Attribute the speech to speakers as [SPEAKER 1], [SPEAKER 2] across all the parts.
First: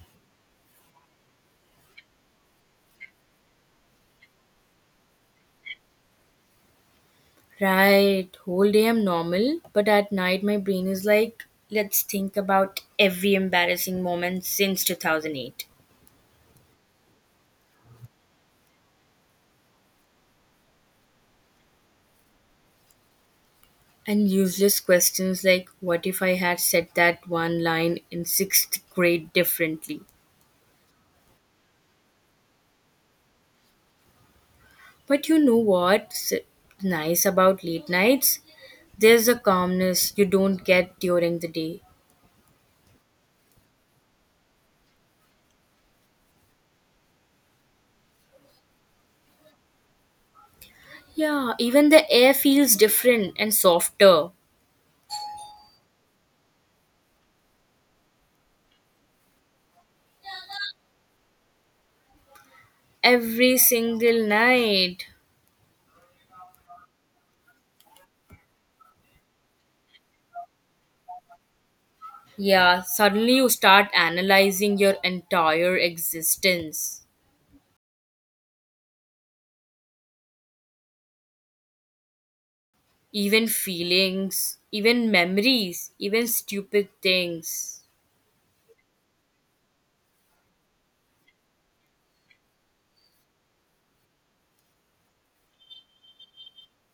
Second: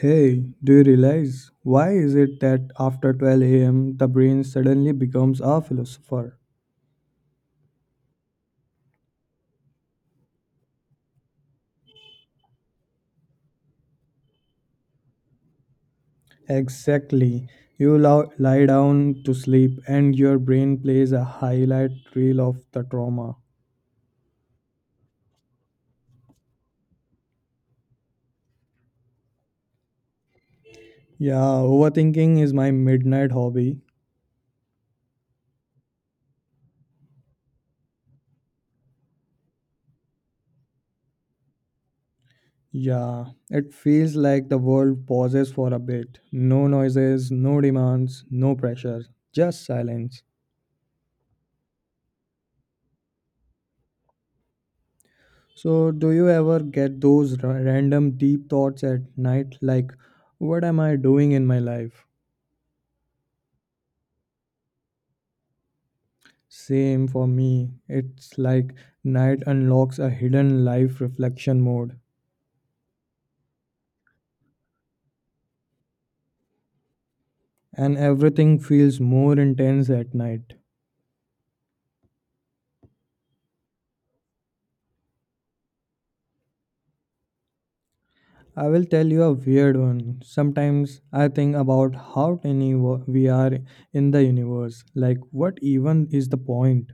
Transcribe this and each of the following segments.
[SPEAKER 1] Hey, do you realize why is it that after 12 a.m. the brain suddenly becomes a philosopher?
[SPEAKER 2] Right, whole day I'm normal, but at night my brain is like, let's think about every embarrassing moment since 2008.
[SPEAKER 1] Exactly. Lie down to sleep and your brain plays a highlight reel of the trauma.
[SPEAKER 2] And useless questions like, what if I had said that one line in sixth grade differently?
[SPEAKER 1] Yeah, overthinking is my midnight hobby.
[SPEAKER 2] But you know what's nice about late nights? There's a calmness you don't get during the day.
[SPEAKER 1] Yeah, it feels like the world pauses for a bit. No noises, no demands, no pressure, just silence.
[SPEAKER 2] Yeah, even the air feels different and softer
[SPEAKER 1] So, do you ever get those random deep thoughts at night like, what am I doing in my life?
[SPEAKER 2] every single night.
[SPEAKER 1] Same for me. It's like night unlocks a hidden life reflection mode,
[SPEAKER 2] Yeah, suddenly you start analyzing your entire existence,
[SPEAKER 1] and everything feels more intense at night.
[SPEAKER 2] even feelings, even memories, even stupid things.
[SPEAKER 1] I will tell you a weird one. Sometimes I think about how tiny we are in the universe. Like, what even is the point?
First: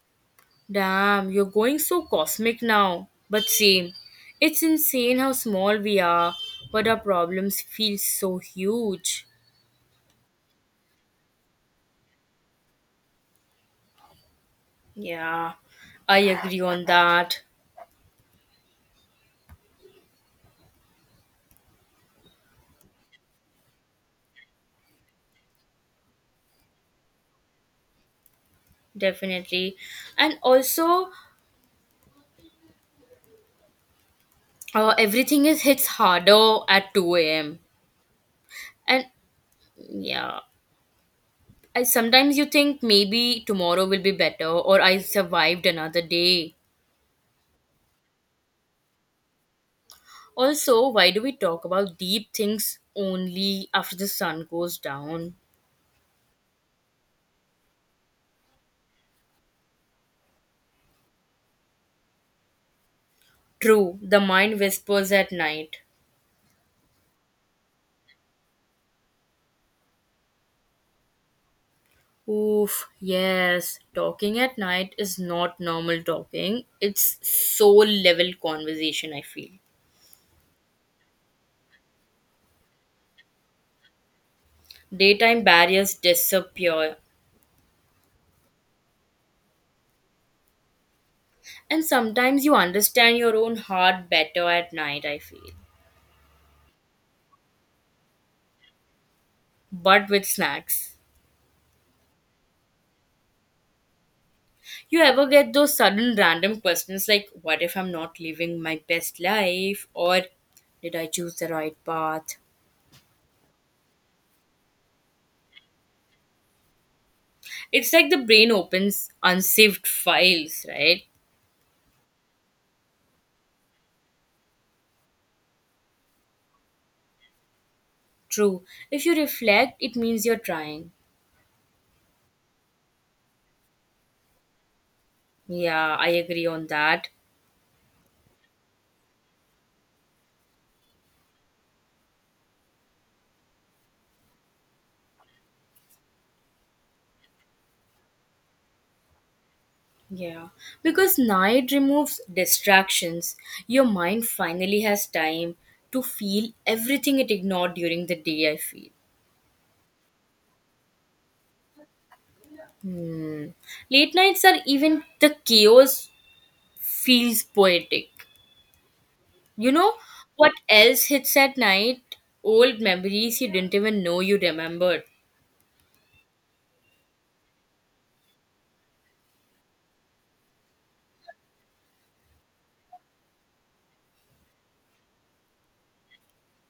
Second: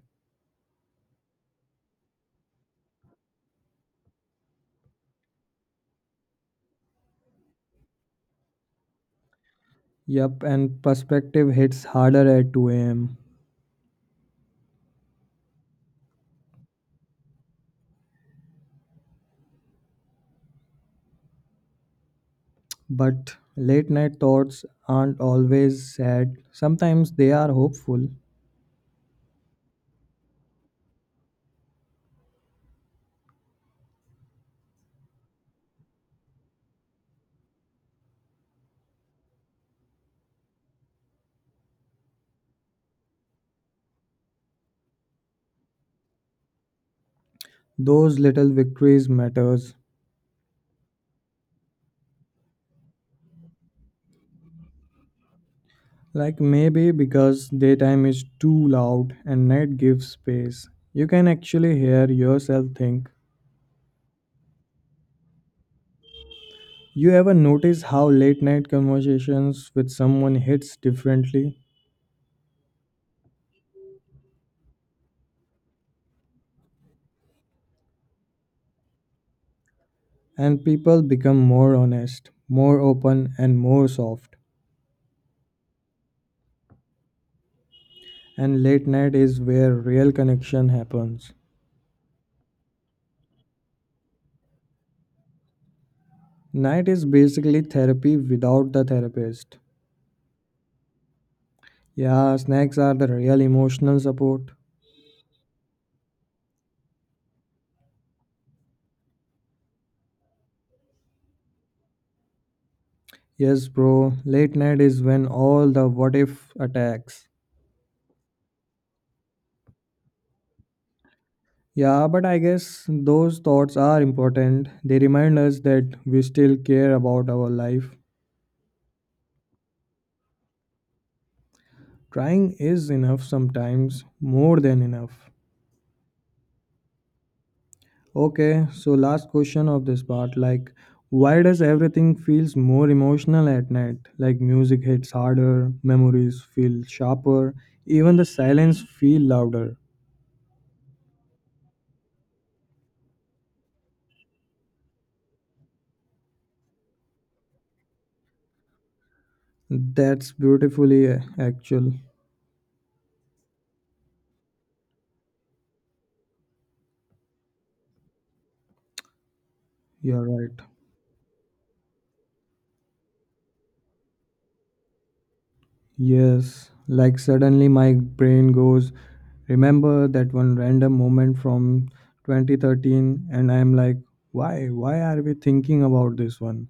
[SPEAKER 2] Damn, you're going so cosmic now. But same, it's insane how small we are, but our problems feel so huge.
[SPEAKER 1] Yup, and perspective hits harder at 2 am.
[SPEAKER 2] Yeah, I agree on that.
[SPEAKER 1] But late night thoughts aren't always sad. Sometimes they are hopeful.
[SPEAKER 2] Definitely. And also, everything is hits harder at 2 a.m. And yeah, I sometimes you think maybe tomorrow will be better or I survived another day.
[SPEAKER 1] Those little victories matters.
[SPEAKER 2] Also, why do we talk about deep things only after the sun goes down?
[SPEAKER 1] Like maybe because daytime is too loud and night gives space. You can actually hear yourself think.
[SPEAKER 2] True, the mind whispers at night.
[SPEAKER 1] You ever notice how late night conversations with someone hits differently?
[SPEAKER 2] Oof, yes, talking at night is not normal talking. It's soul level conversation, I feel.
[SPEAKER 1] And people become more honest, more open, and more soft.
[SPEAKER 2] Daytime barriers disappear.
[SPEAKER 1] And late night is where real connection happens.
[SPEAKER 2] And sometimes you understand your own heart better at night, I feel.
[SPEAKER 1] Night is basically therapy without the therapist.
[SPEAKER 2] But with snacks.
[SPEAKER 1] Yeah, snacks are the real emotional support.
[SPEAKER 2] You ever get those sudden random questions like, what if I'm not living my best life? Or did I choose the right path?
[SPEAKER 1] Yes, bro, late night is when all the what if attacks.
[SPEAKER 2] It's like the brain opens unsaved files, right?
[SPEAKER 1] Yeah, but I guess those thoughts are important. They remind us that we still care about our life.
[SPEAKER 2] True. If you reflect, it means you're trying.
[SPEAKER 1] Trying is enough sometimes, more than enough.
[SPEAKER 2] Yeah, I agree on that.
[SPEAKER 1] Okay, so last question of this part, like why does everything feels more emotional at night? Like music hits harder, memories feel sharper, even the silence feel louder.
[SPEAKER 2] Yeah, because night removes distractions. Your mind finally has time to feel everything it ignored during the day, I feel.
[SPEAKER 1] That's beautifully actual.
[SPEAKER 2] Late nights are even the chaos feels poetic. You know
[SPEAKER 1] You're right.
[SPEAKER 2] what else hits at night? Old memories you didn't even know you remembered.
[SPEAKER 1] Yes, like suddenly my brain goes, remember that one random moment from 2013 and I'm like, why are we thinking about this one?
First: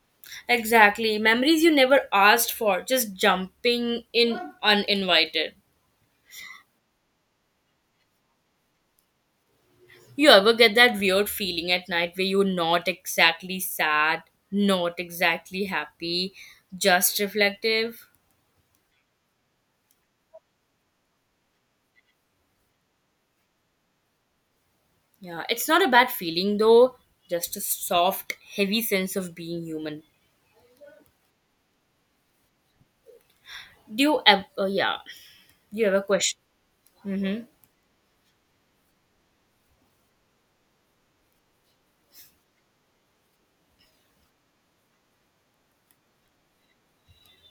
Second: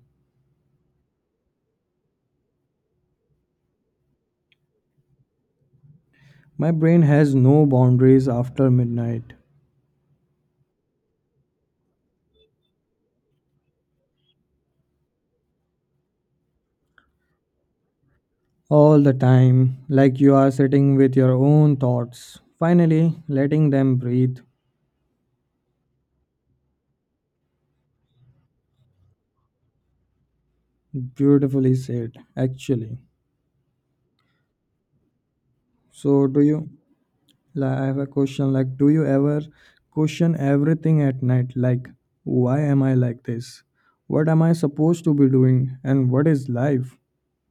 [SPEAKER 2] Exactly, memories you never asked for, just jumping in uninvited.
[SPEAKER 1] My brain has no boundaries after midnight.
[SPEAKER 2] You ever get that weird feeling at night where you're not exactly sad, not exactly happy, just reflective?
[SPEAKER 1] All the time, like you are sitting with your own thoughts, finally letting them breathe.
[SPEAKER 2] Yeah, it's not a bad feeling though, just a soft, heavy sense of being human.
[SPEAKER 1] Beautifully said, actually.
[SPEAKER 2] Do you ever, yeah, do you ever
[SPEAKER 1] So,
[SPEAKER 2] question?
[SPEAKER 1] do you?
[SPEAKER 2] Mm-hmm.
[SPEAKER 1] Like, I have a question like, do you ever question everything at night? Like, why am I like this? What am I supposed to be doing? And what is life?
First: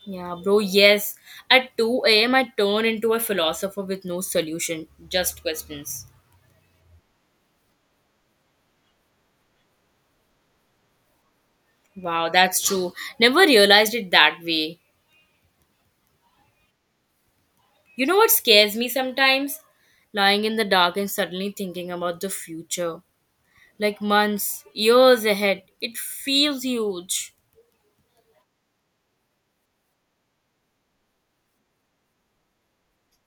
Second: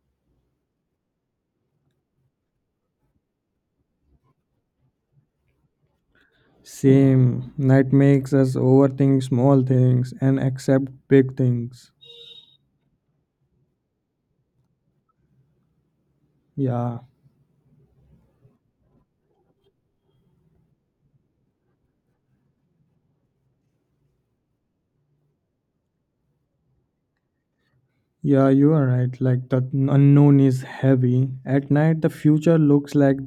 [SPEAKER 2] Yeah, bro, yes. At 2 a.m., I turn into a philosopher with no solution, just questions.
[SPEAKER 1] Same. Night makes us overthink small things and accept big things.
[SPEAKER 2] Wow, that's true. Never realized it that way.
[SPEAKER 1] Yeah.
[SPEAKER 2] You know what scares me sometimes? Lying in the dark and suddenly thinking about the future. Like months, years ahead. It feels huge.
[SPEAKER 1] Yeah, you are right. Like the unknown is heavy. At night, the future looks like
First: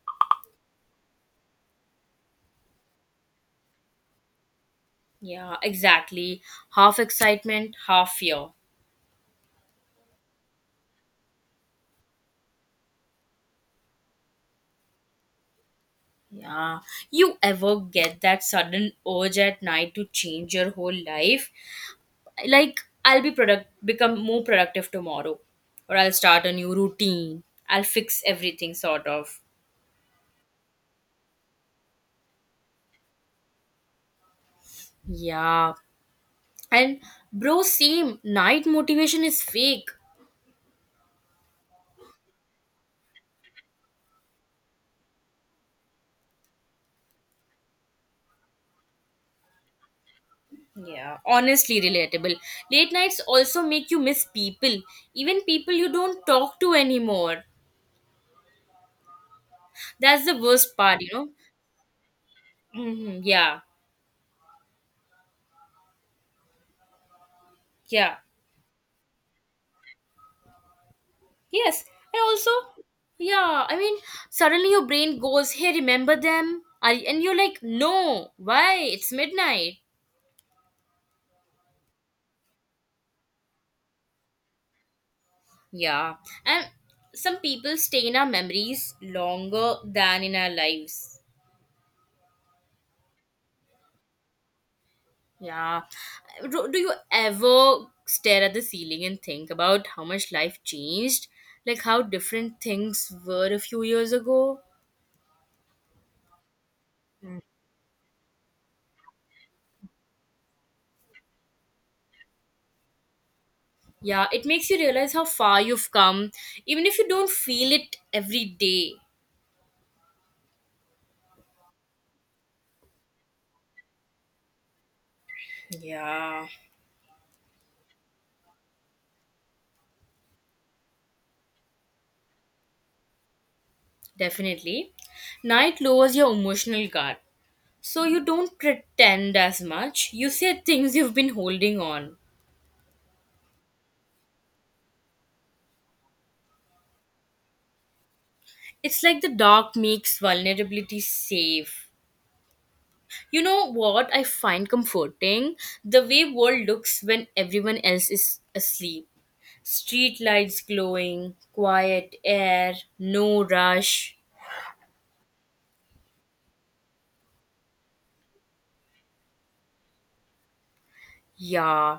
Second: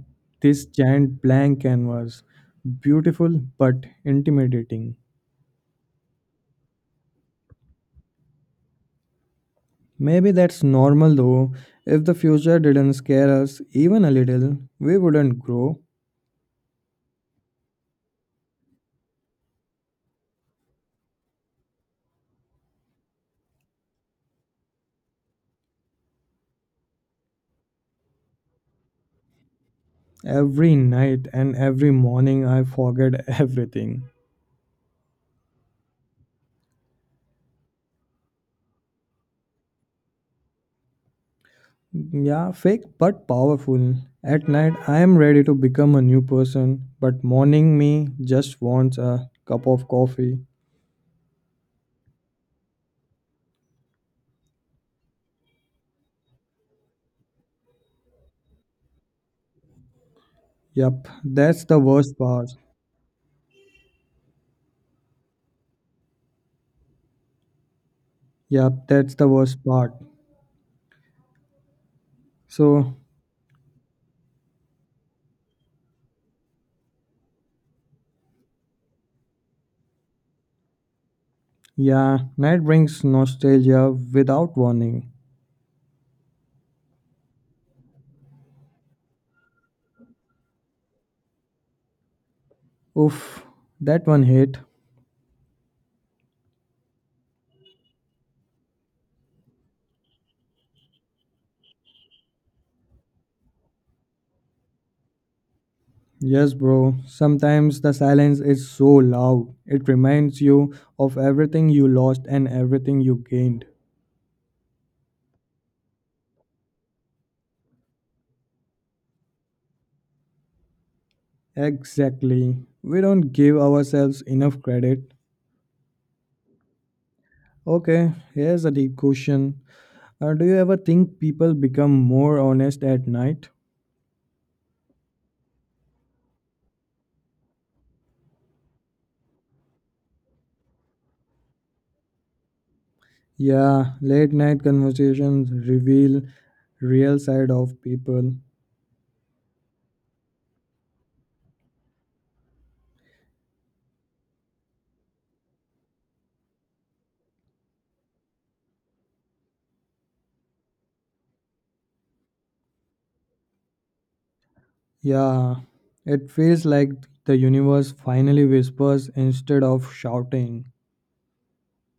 [SPEAKER 1] this giant blank canvas. Beautiful but intimidating.
[SPEAKER 2] Yeah, exactly. Half excitement, half fear.
[SPEAKER 1] Maybe that's normal though. If the future didn't scare us even a little, we wouldn't grow.
[SPEAKER 2] Yeah. You ever get that sudden urge at night to change your whole life? Like I'll be product become more productive tomorrow, or I'll start a new routine, I'll fix everything sort of.
[SPEAKER 1] Every night and every morning, I forget everything.
[SPEAKER 2] Yeah, and bro, same. Night motivation is fake.
[SPEAKER 1] Yeah, fake but powerful. At night, I am ready to become a new person, but morning me just wants a cup of coffee.
[SPEAKER 2] Yeah, honestly relatable. Late nights also make you miss people, even people you don't talk to anymore. That's the worst part, you
[SPEAKER 1] Yep,
[SPEAKER 2] know.
[SPEAKER 1] that's the worst part.
[SPEAKER 2] Yeah. Yeah.
[SPEAKER 1] Yep, that's the worst part.
[SPEAKER 2] Yes, and also,
[SPEAKER 1] So,
[SPEAKER 2] yeah, I mean, suddenly your brain goes, "Hey, remember them?" And you're like, "No, why? It's midnight."
[SPEAKER 1] yeah, night brings nostalgia without warning.
[SPEAKER 2] Yeah, and some people stay in our memories longer than in our lives.
[SPEAKER 1] Oof, that one hit.
[SPEAKER 2] Yeah, do you ever stare at the ceiling and think about how much life changed? Like how different things were a few years ago?
[SPEAKER 1] Yes, bro, sometimes the silence is so loud. It reminds you of everything you lost and everything you gained.
[SPEAKER 2] Yeah, it makes you realize how far you've come, even if you don't feel it every day.
[SPEAKER 1] Exactly. We don't give ourselves enough credit.
[SPEAKER 2] Yeah,
[SPEAKER 1] Okay, here's a deep question. Do you ever think people become more honest at night?
[SPEAKER 2] definitely. Night lowers your emotional guard. So you don't pretend as much. You say things you've been holding on.
[SPEAKER 1] Yeah, late night conversations reveal real side of people.
[SPEAKER 2] It's like the dark makes vulnerability safe. You know what I find comforting? The way world looks when everyone else is asleep. Street lights glowing, quiet air, no rush.
[SPEAKER 1] Yeah, it feels like the universe finally whispers instead of shouting.
[SPEAKER 2] Yeah.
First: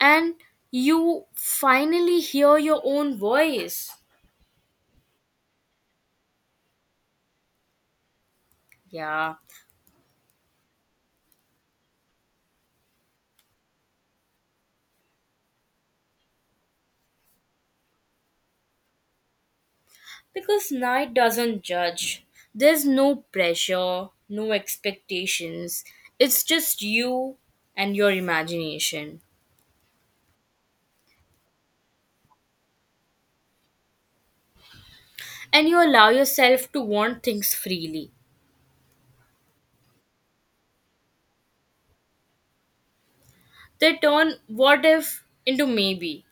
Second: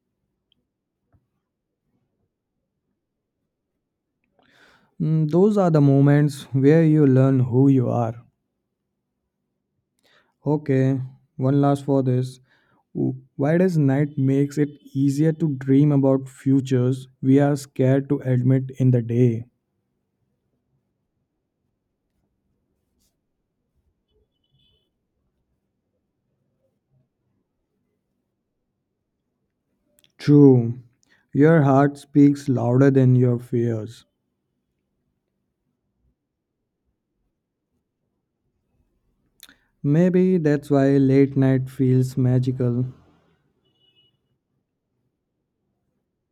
[SPEAKER 2] And you finally hear your own voice.
[SPEAKER 1] Mm, those are the moments where you learn who you are.
[SPEAKER 2] Yeah.
[SPEAKER 1] Okay, one last for this. Why does night makes it easier to dream about futures we are scared to admit in the day?
[SPEAKER 2] Because night doesn't judge. There's no pressure, no expectations. It's just you and your imagination.
[SPEAKER 1] True. Your heart speaks louder than your fears.
[SPEAKER 2] And you allow yourself to want things freely.
[SPEAKER 1] Maybe that's why late night feels magical.
[SPEAKER 2] They turn what if into maybe.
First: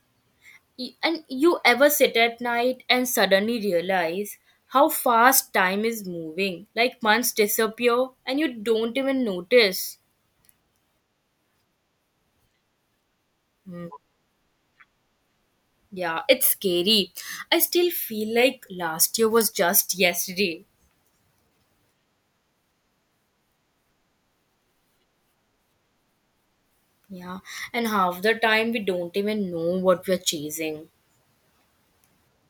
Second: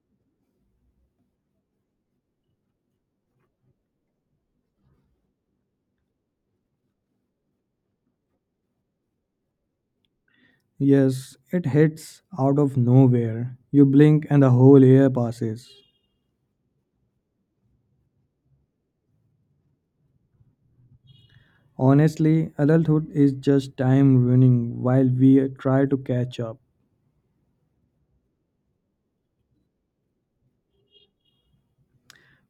[SPEAKER 2] And you ever sit at night and suddenly realize how fast time is moving? Like months disappear and you don't even notice.
[SPEAKER 1] Yes, it hits out of nowhere. You
[SPEAKER 2] Mm,
[SPEAKER 1] blink and the whole year passes.
[SPEAKER 2] yeah, it's scary. I still feel like last year was just yesterday.
[SPEAKER 1] Honestly, adulthood is just time running while we try to catch up.
[SPEAKER 2] Yeah, and half the time we don't even know what we're chasing.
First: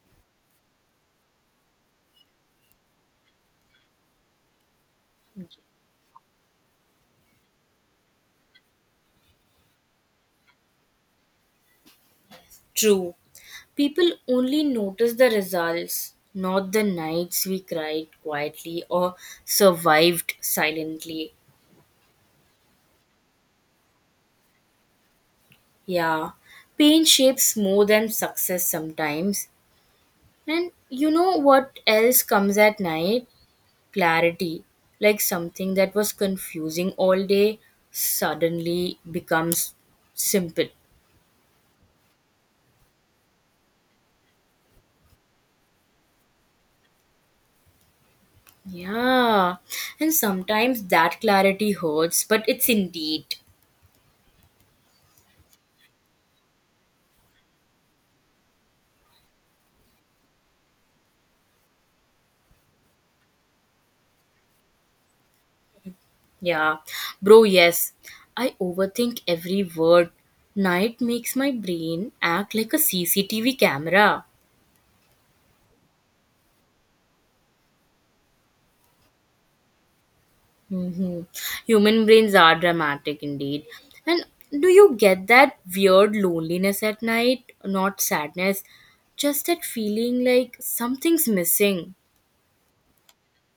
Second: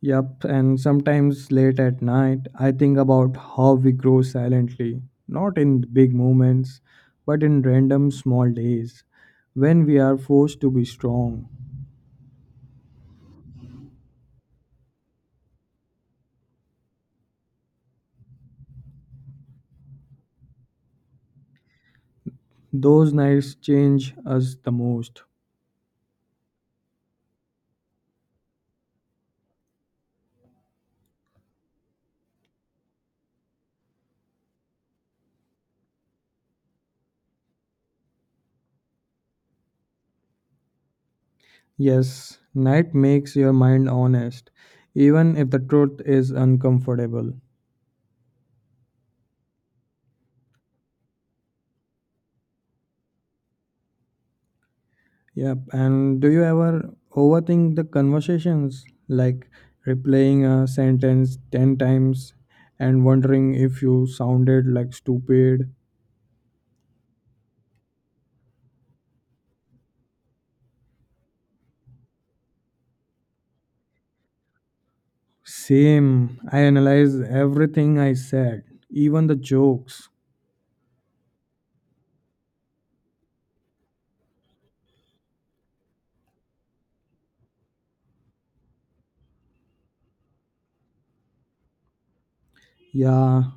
[SPEAKER 1] Yup, and sometimes late at night, I think about how we grow silently, not in big moments, but in random small days when we are forced to be strong.
[SPEAKER 2] True, people only notice the results, not the nights we cried quietly or survived silently.
[SPEAKER 1] Those nights change us the most.
[SPEAKER 2] Yeah, pain shapes more than success sometimes. And you know what else comes at night? Clarity. Like something that was confusing all day suddenly becomes simple.
[SPEAKER 1] Yes, night makes your mind honest, even if the truth is uncomfortable.
[SPEAKER 2] Yeah, and sometimes that clarity hurts, but it's indeed.
[SPEAKER 1] Yep, and do you ever overthink the conversations, like replaying a sentence 10 times and wondering if you sounded like stupid?
[SPEAKER 2] Yeah, bro, yes. I overthink every word. Night makes my brain act like a CCTV camera.
[SPEAKER 1] Same, I analyze everything I said, even the jokes.
[SPEAKER 2] hmm Human brains are dramatic indeed. And do you get that weird loneliness at night? Not sadness, just that feeling like something's missing.
[SPEAKER 1] Yeah,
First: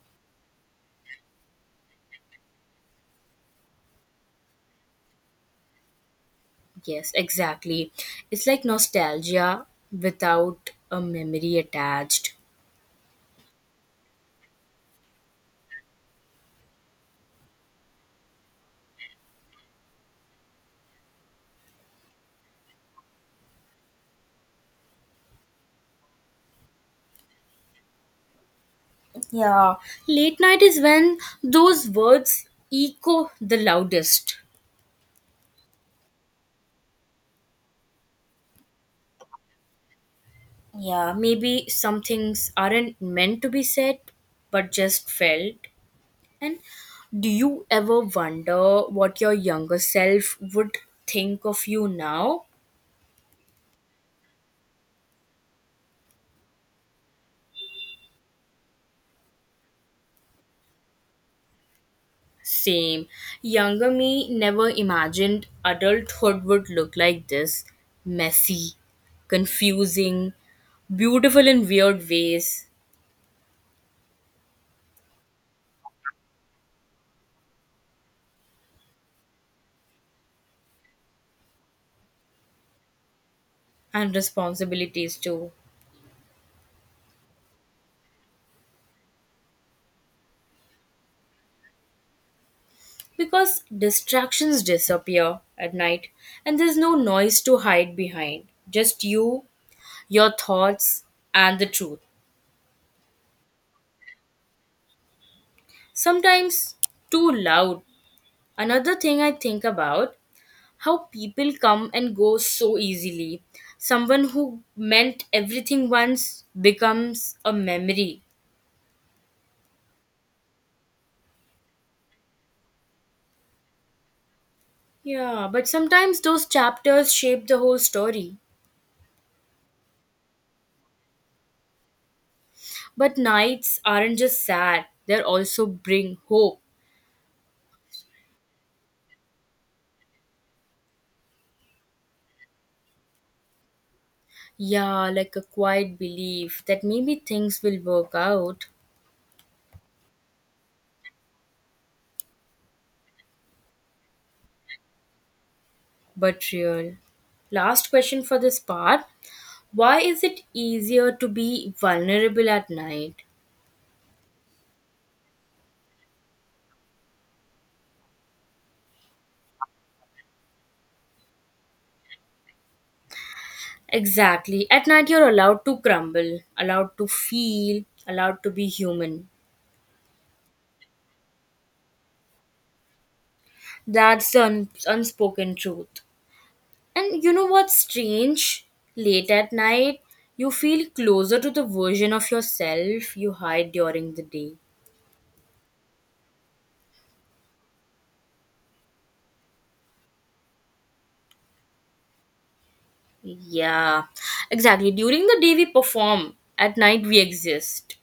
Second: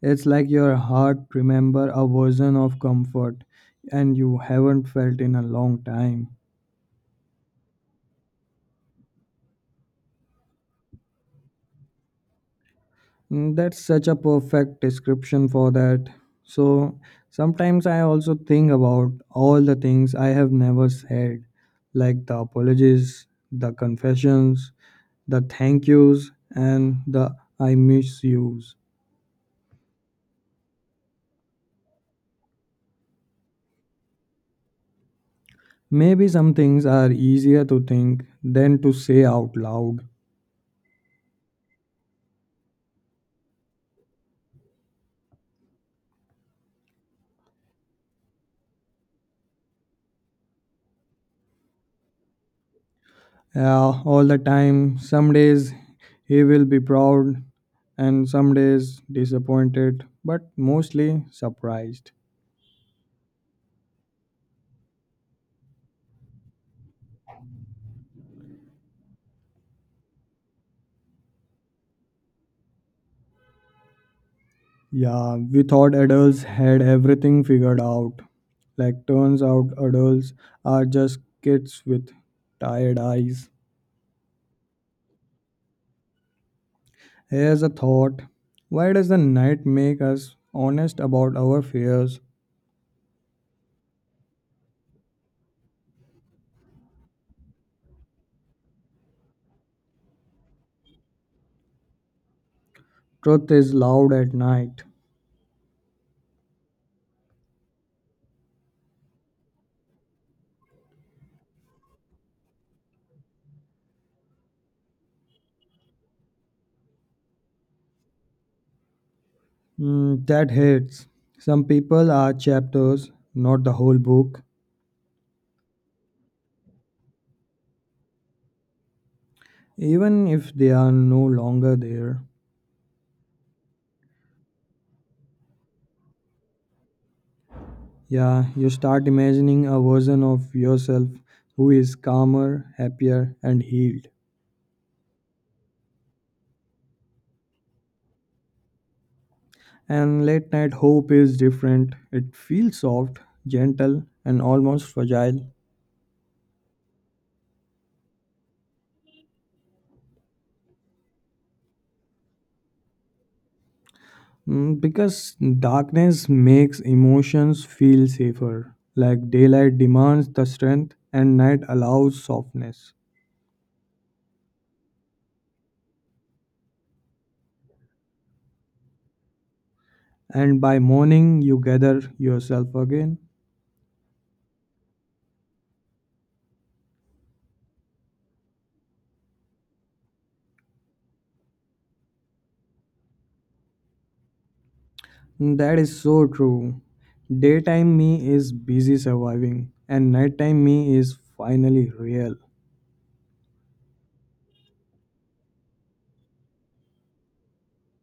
[SPEAKER 1] it's like your heart remember a version of comfort and you haven't felt in a long time.
[SPEAKER 2] Yes, exactly. It's like nostalgia without a memory attached.
[SPEAKER 1] Mm, that's such a perfect description for that. So sometimes I also think about all the things I have never said, like the apologies, the confessions, the thank yous, and the I miss yous.
[SPEAKER 2] Yeah, late night is when those words echo the loudest.
[SPEAKER 1] Maybe some things are easier to think than to say out loud.
[SPEAKER 2] Yeah, maybe some things aren't meant to be said, but just felt. And do you ever wonder what your younger self would think of you now?
[SPEAKER 1] Yeah, all the time. Some days he will be proud, and some days disappointed, but mostly surprised.
[SPEAKER 2] Same. Younger me never imagined adulthood would look like this: messy, confusing, beautiful in weird ways,
[SPEAKER 1] Yeah, we thought adults had everything figured out. Like, turns out adults are just kids with tired eyes.
[SPEAKER 2] and responsibilities too.
[SPEAKER 1] Here's a thought. Why does the night make us honest about our fears?
[SPEAKER 2] Because distractions disappear at night and there's no noise to hide behind. Just you, your thoughts, and the truth.
[SPEAKER 1] Truth is loud at night.
[SPEAKER 2] Sometimes too loud. Another thing I think about: how people come and go so easily. Someone who meant everything once becomes a memory.
[SPEAKER 1] Hmm, that hits. Some people are chapters, not the whole book,
[SPEAKER 2] Yeah, but sometimes those chapters shape the whole story.
[SPEAKER 1] even if they are no longer there.
[SPEAKER 2] But nights aren't just sad, they also bring hope.
[SPEAKER 1] Yeah, you start imagining a version of yourself who is calmer, happier, and healed.
[SPEAKER 2] Yeah, like a quiet belief that maybe things will work out,
[SPEAKER 1] And late night hope is different. It feels soft, gentle, and almost fragile.
[SPEAKER 2] but real. Last question for this part: why is it easier to be vulnerable at night?
[SPEAKER 1] Mm, because darkness makes emotions feel safer. Like daylight demands the strength, and night allows softness.
[SPEAKER 2] Exactly. At night, you're allowed to crumble, allowed to feel, allowed to be human.
[SPEAKER 1] And by morning, you gather yourself again.
[SPEAKER 2] That's the unspoken truth. And you know what's strange? Late at night, you feel closer to the version of yourself you hide during the day.
[SPEAKER 1] Mm, that is so true. Daytime me is busy surviving, and nighttime me is finally real.
[SPEAKER 2] Yeah, exactly. During the day, we perform. At night, we exist.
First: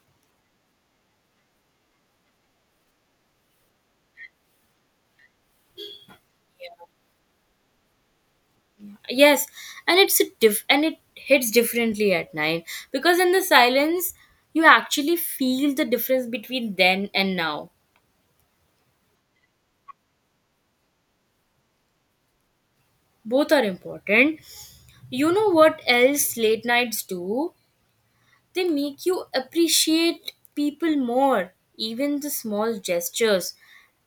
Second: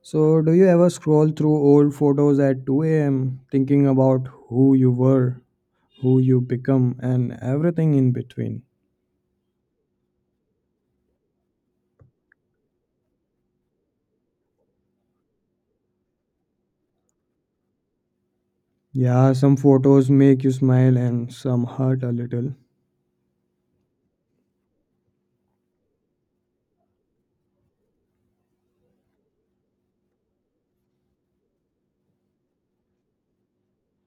[SPEAKER 1] So, do you ever scroll through old photos at 2 a.m., thinking about who you were, who you become, and everything in between?
[SPEAKER 2] Yes, and and it hits differently at night because in the silence, you actually feel the difference between then and now.
[SPEAKER 1] Yeah, some photos make you smile and some hurt a little.
[SPEAKER 2] Both are important. You know what else late nights do? They make you appreciate people more, even the small gestures:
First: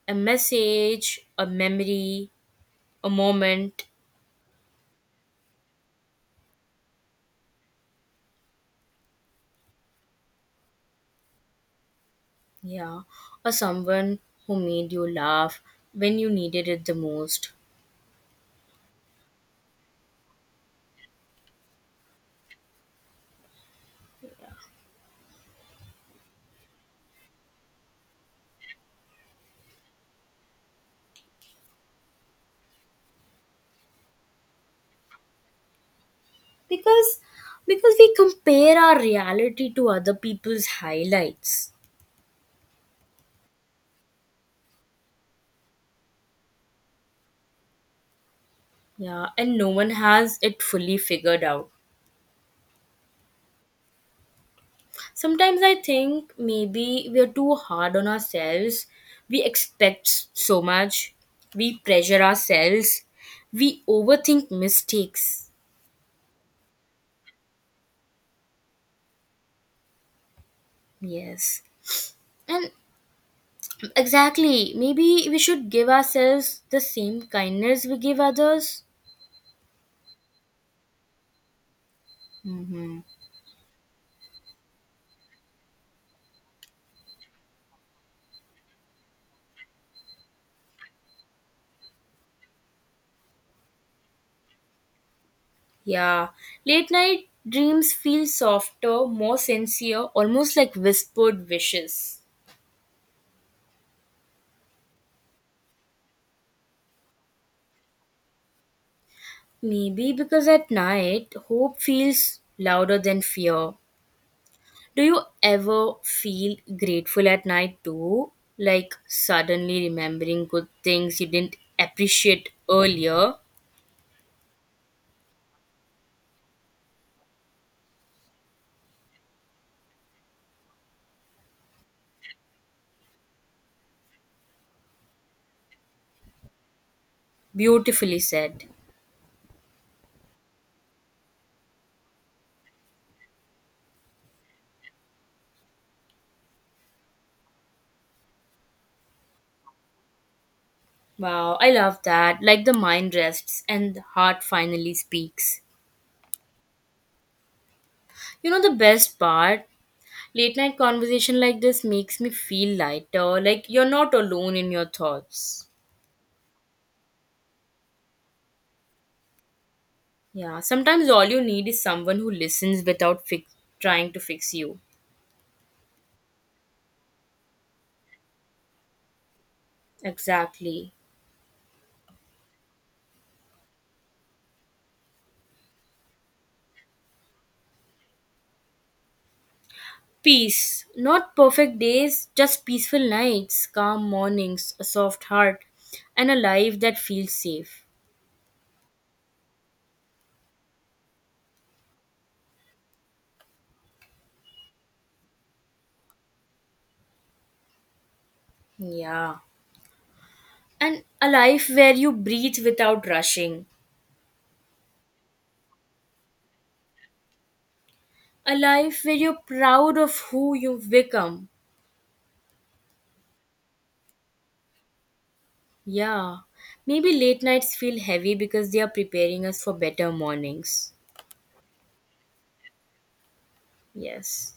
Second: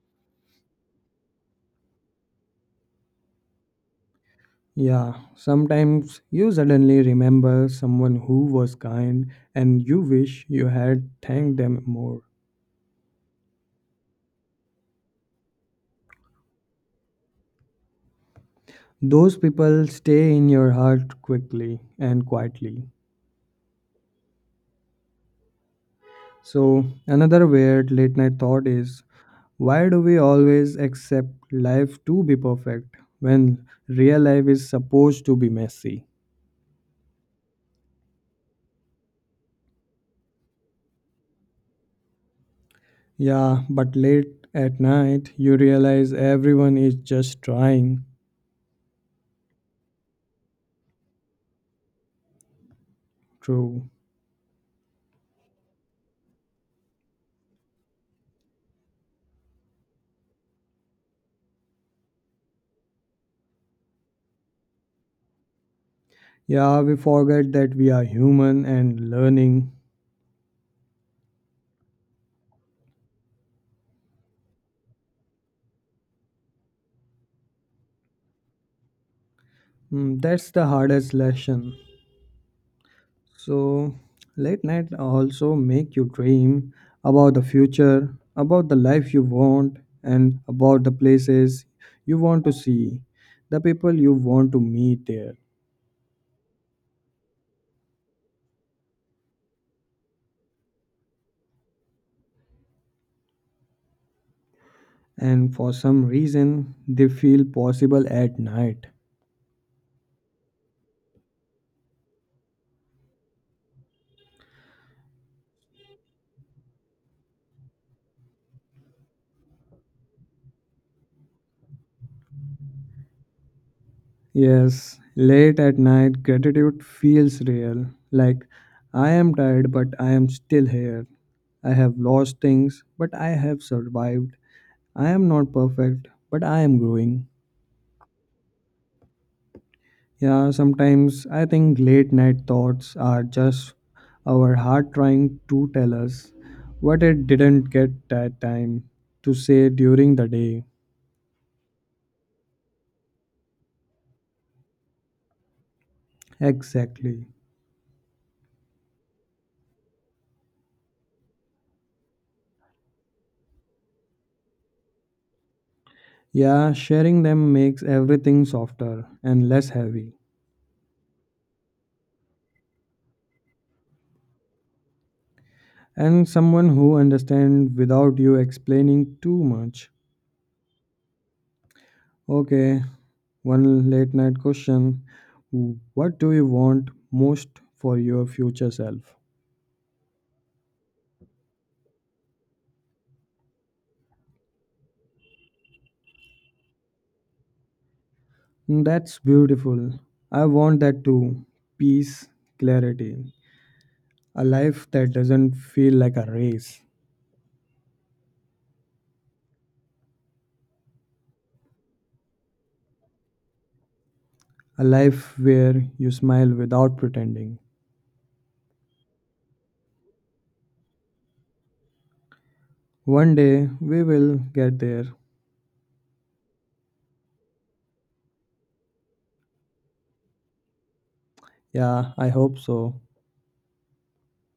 [SPEAKER 2] a message, a memory, a moment.
[SPEAKER 1] Yeah, sometimes you suddenly remember someone who was kind and you wish you had thanked them more.
[SPEAKER 2] Yeah, or someone who made you laugh when you needed it the most.
[SPEAKER 1] Those people stay in your heart quickly and quietly. So, another weird late night thought is why do we always accept life to be perfect when real life is supposed to be messy?
[SPEAKER 2] because because we compare our reality to other people's highlights.
[SPEAKER 1] Yeah, but late at night, you realize everyone is just trying.
[SPEAKER 2] Yeah, and no one has it fully figured out.
[SPEAKER 1] True.
[SPEAKER 2] Sometimes I think maybe we're too hard on ourselves. We expect so much. We pressure ourselves. We overthink mistakes.
[SPEAKER 1] Yeah, we forget that we are human and learning.
[SPEAKER 2] Yes. And exactly, maybe we should give ourselves the same kindness we give others.
[SPEAKER 1] Mm, that's the hardest lesson.
[SPEAKER 2] hmm
[SPEAKER 1] So, late night also make you dream about the future, about the life you want, and about the places you want to see, the people you want to meet there.
[SPEAKER 2] Yeah. Late night dreams feel softer, more sincere, almost like whispered wishes.
[SPEAKER 1] And for some reason, they feel possible at night.
[SPEAKER 2] Maybe because at night, hope feels louder than fear. Do you ever feel grateful at night too? Like suddenly remembering good things you didn't appreciate earlier?
[SPEAKER 1] Yes, late at night, gratitude feels real. Like, I am tired, but I am still here. I have lost things, but I have survived. I am not perfect, but I am growing.
[SPEAKER 2] Beautifully said.
[SPEAKER 1] Yeah, sometimes I think late night thoughts are just our heart trying to tell us what it didn't get that time to say during the day.
[SPEAKER 2] Wow, I love that. Like the mind rests and the heart finally speaks.
[SPEAKER 1] Exactly.
[SPEAKER 2] You know the best part? Late night conversation like this makes me feel lighter, like you're not alone in your thoughts.
[SPEAKER 1] Yeah, sharing them makes everything softer and less heavy.
[SPEAKER 2] Yeah, sometimes all you need is someone who listens without trying to fix you.
[SPEAKER 1] And someone who understands without you explaining too much.
[SPEAKER 2] Exactly.
[SPEAKER 1] Okay, one late night question. What do you want most for your future self?
[SPEAKER 2] Peace. Not perfect days, just peaceful nights, calm mornings, a soft heart, and a life that feels safe.
[SPEAKER 1] That's beautiful. I want that too. Peace, clarity. A life that doesn't feel like a race.
[SPEAKER 2] Yeah. And a life where you breathe without rushing.
[SPEAKER 1] A life where you smile without pretending.
[SPEAKER 2] A life where you're proud of who you've become.
[SPEAKER 1] One day we will get there.
[SPEAKER 2] Yeah. Maybe late nights feel heavy because they are preparing us for better mornings.
[SPEAKER 1] Yeah, I hope so.
[SPEAKER 2] Yes.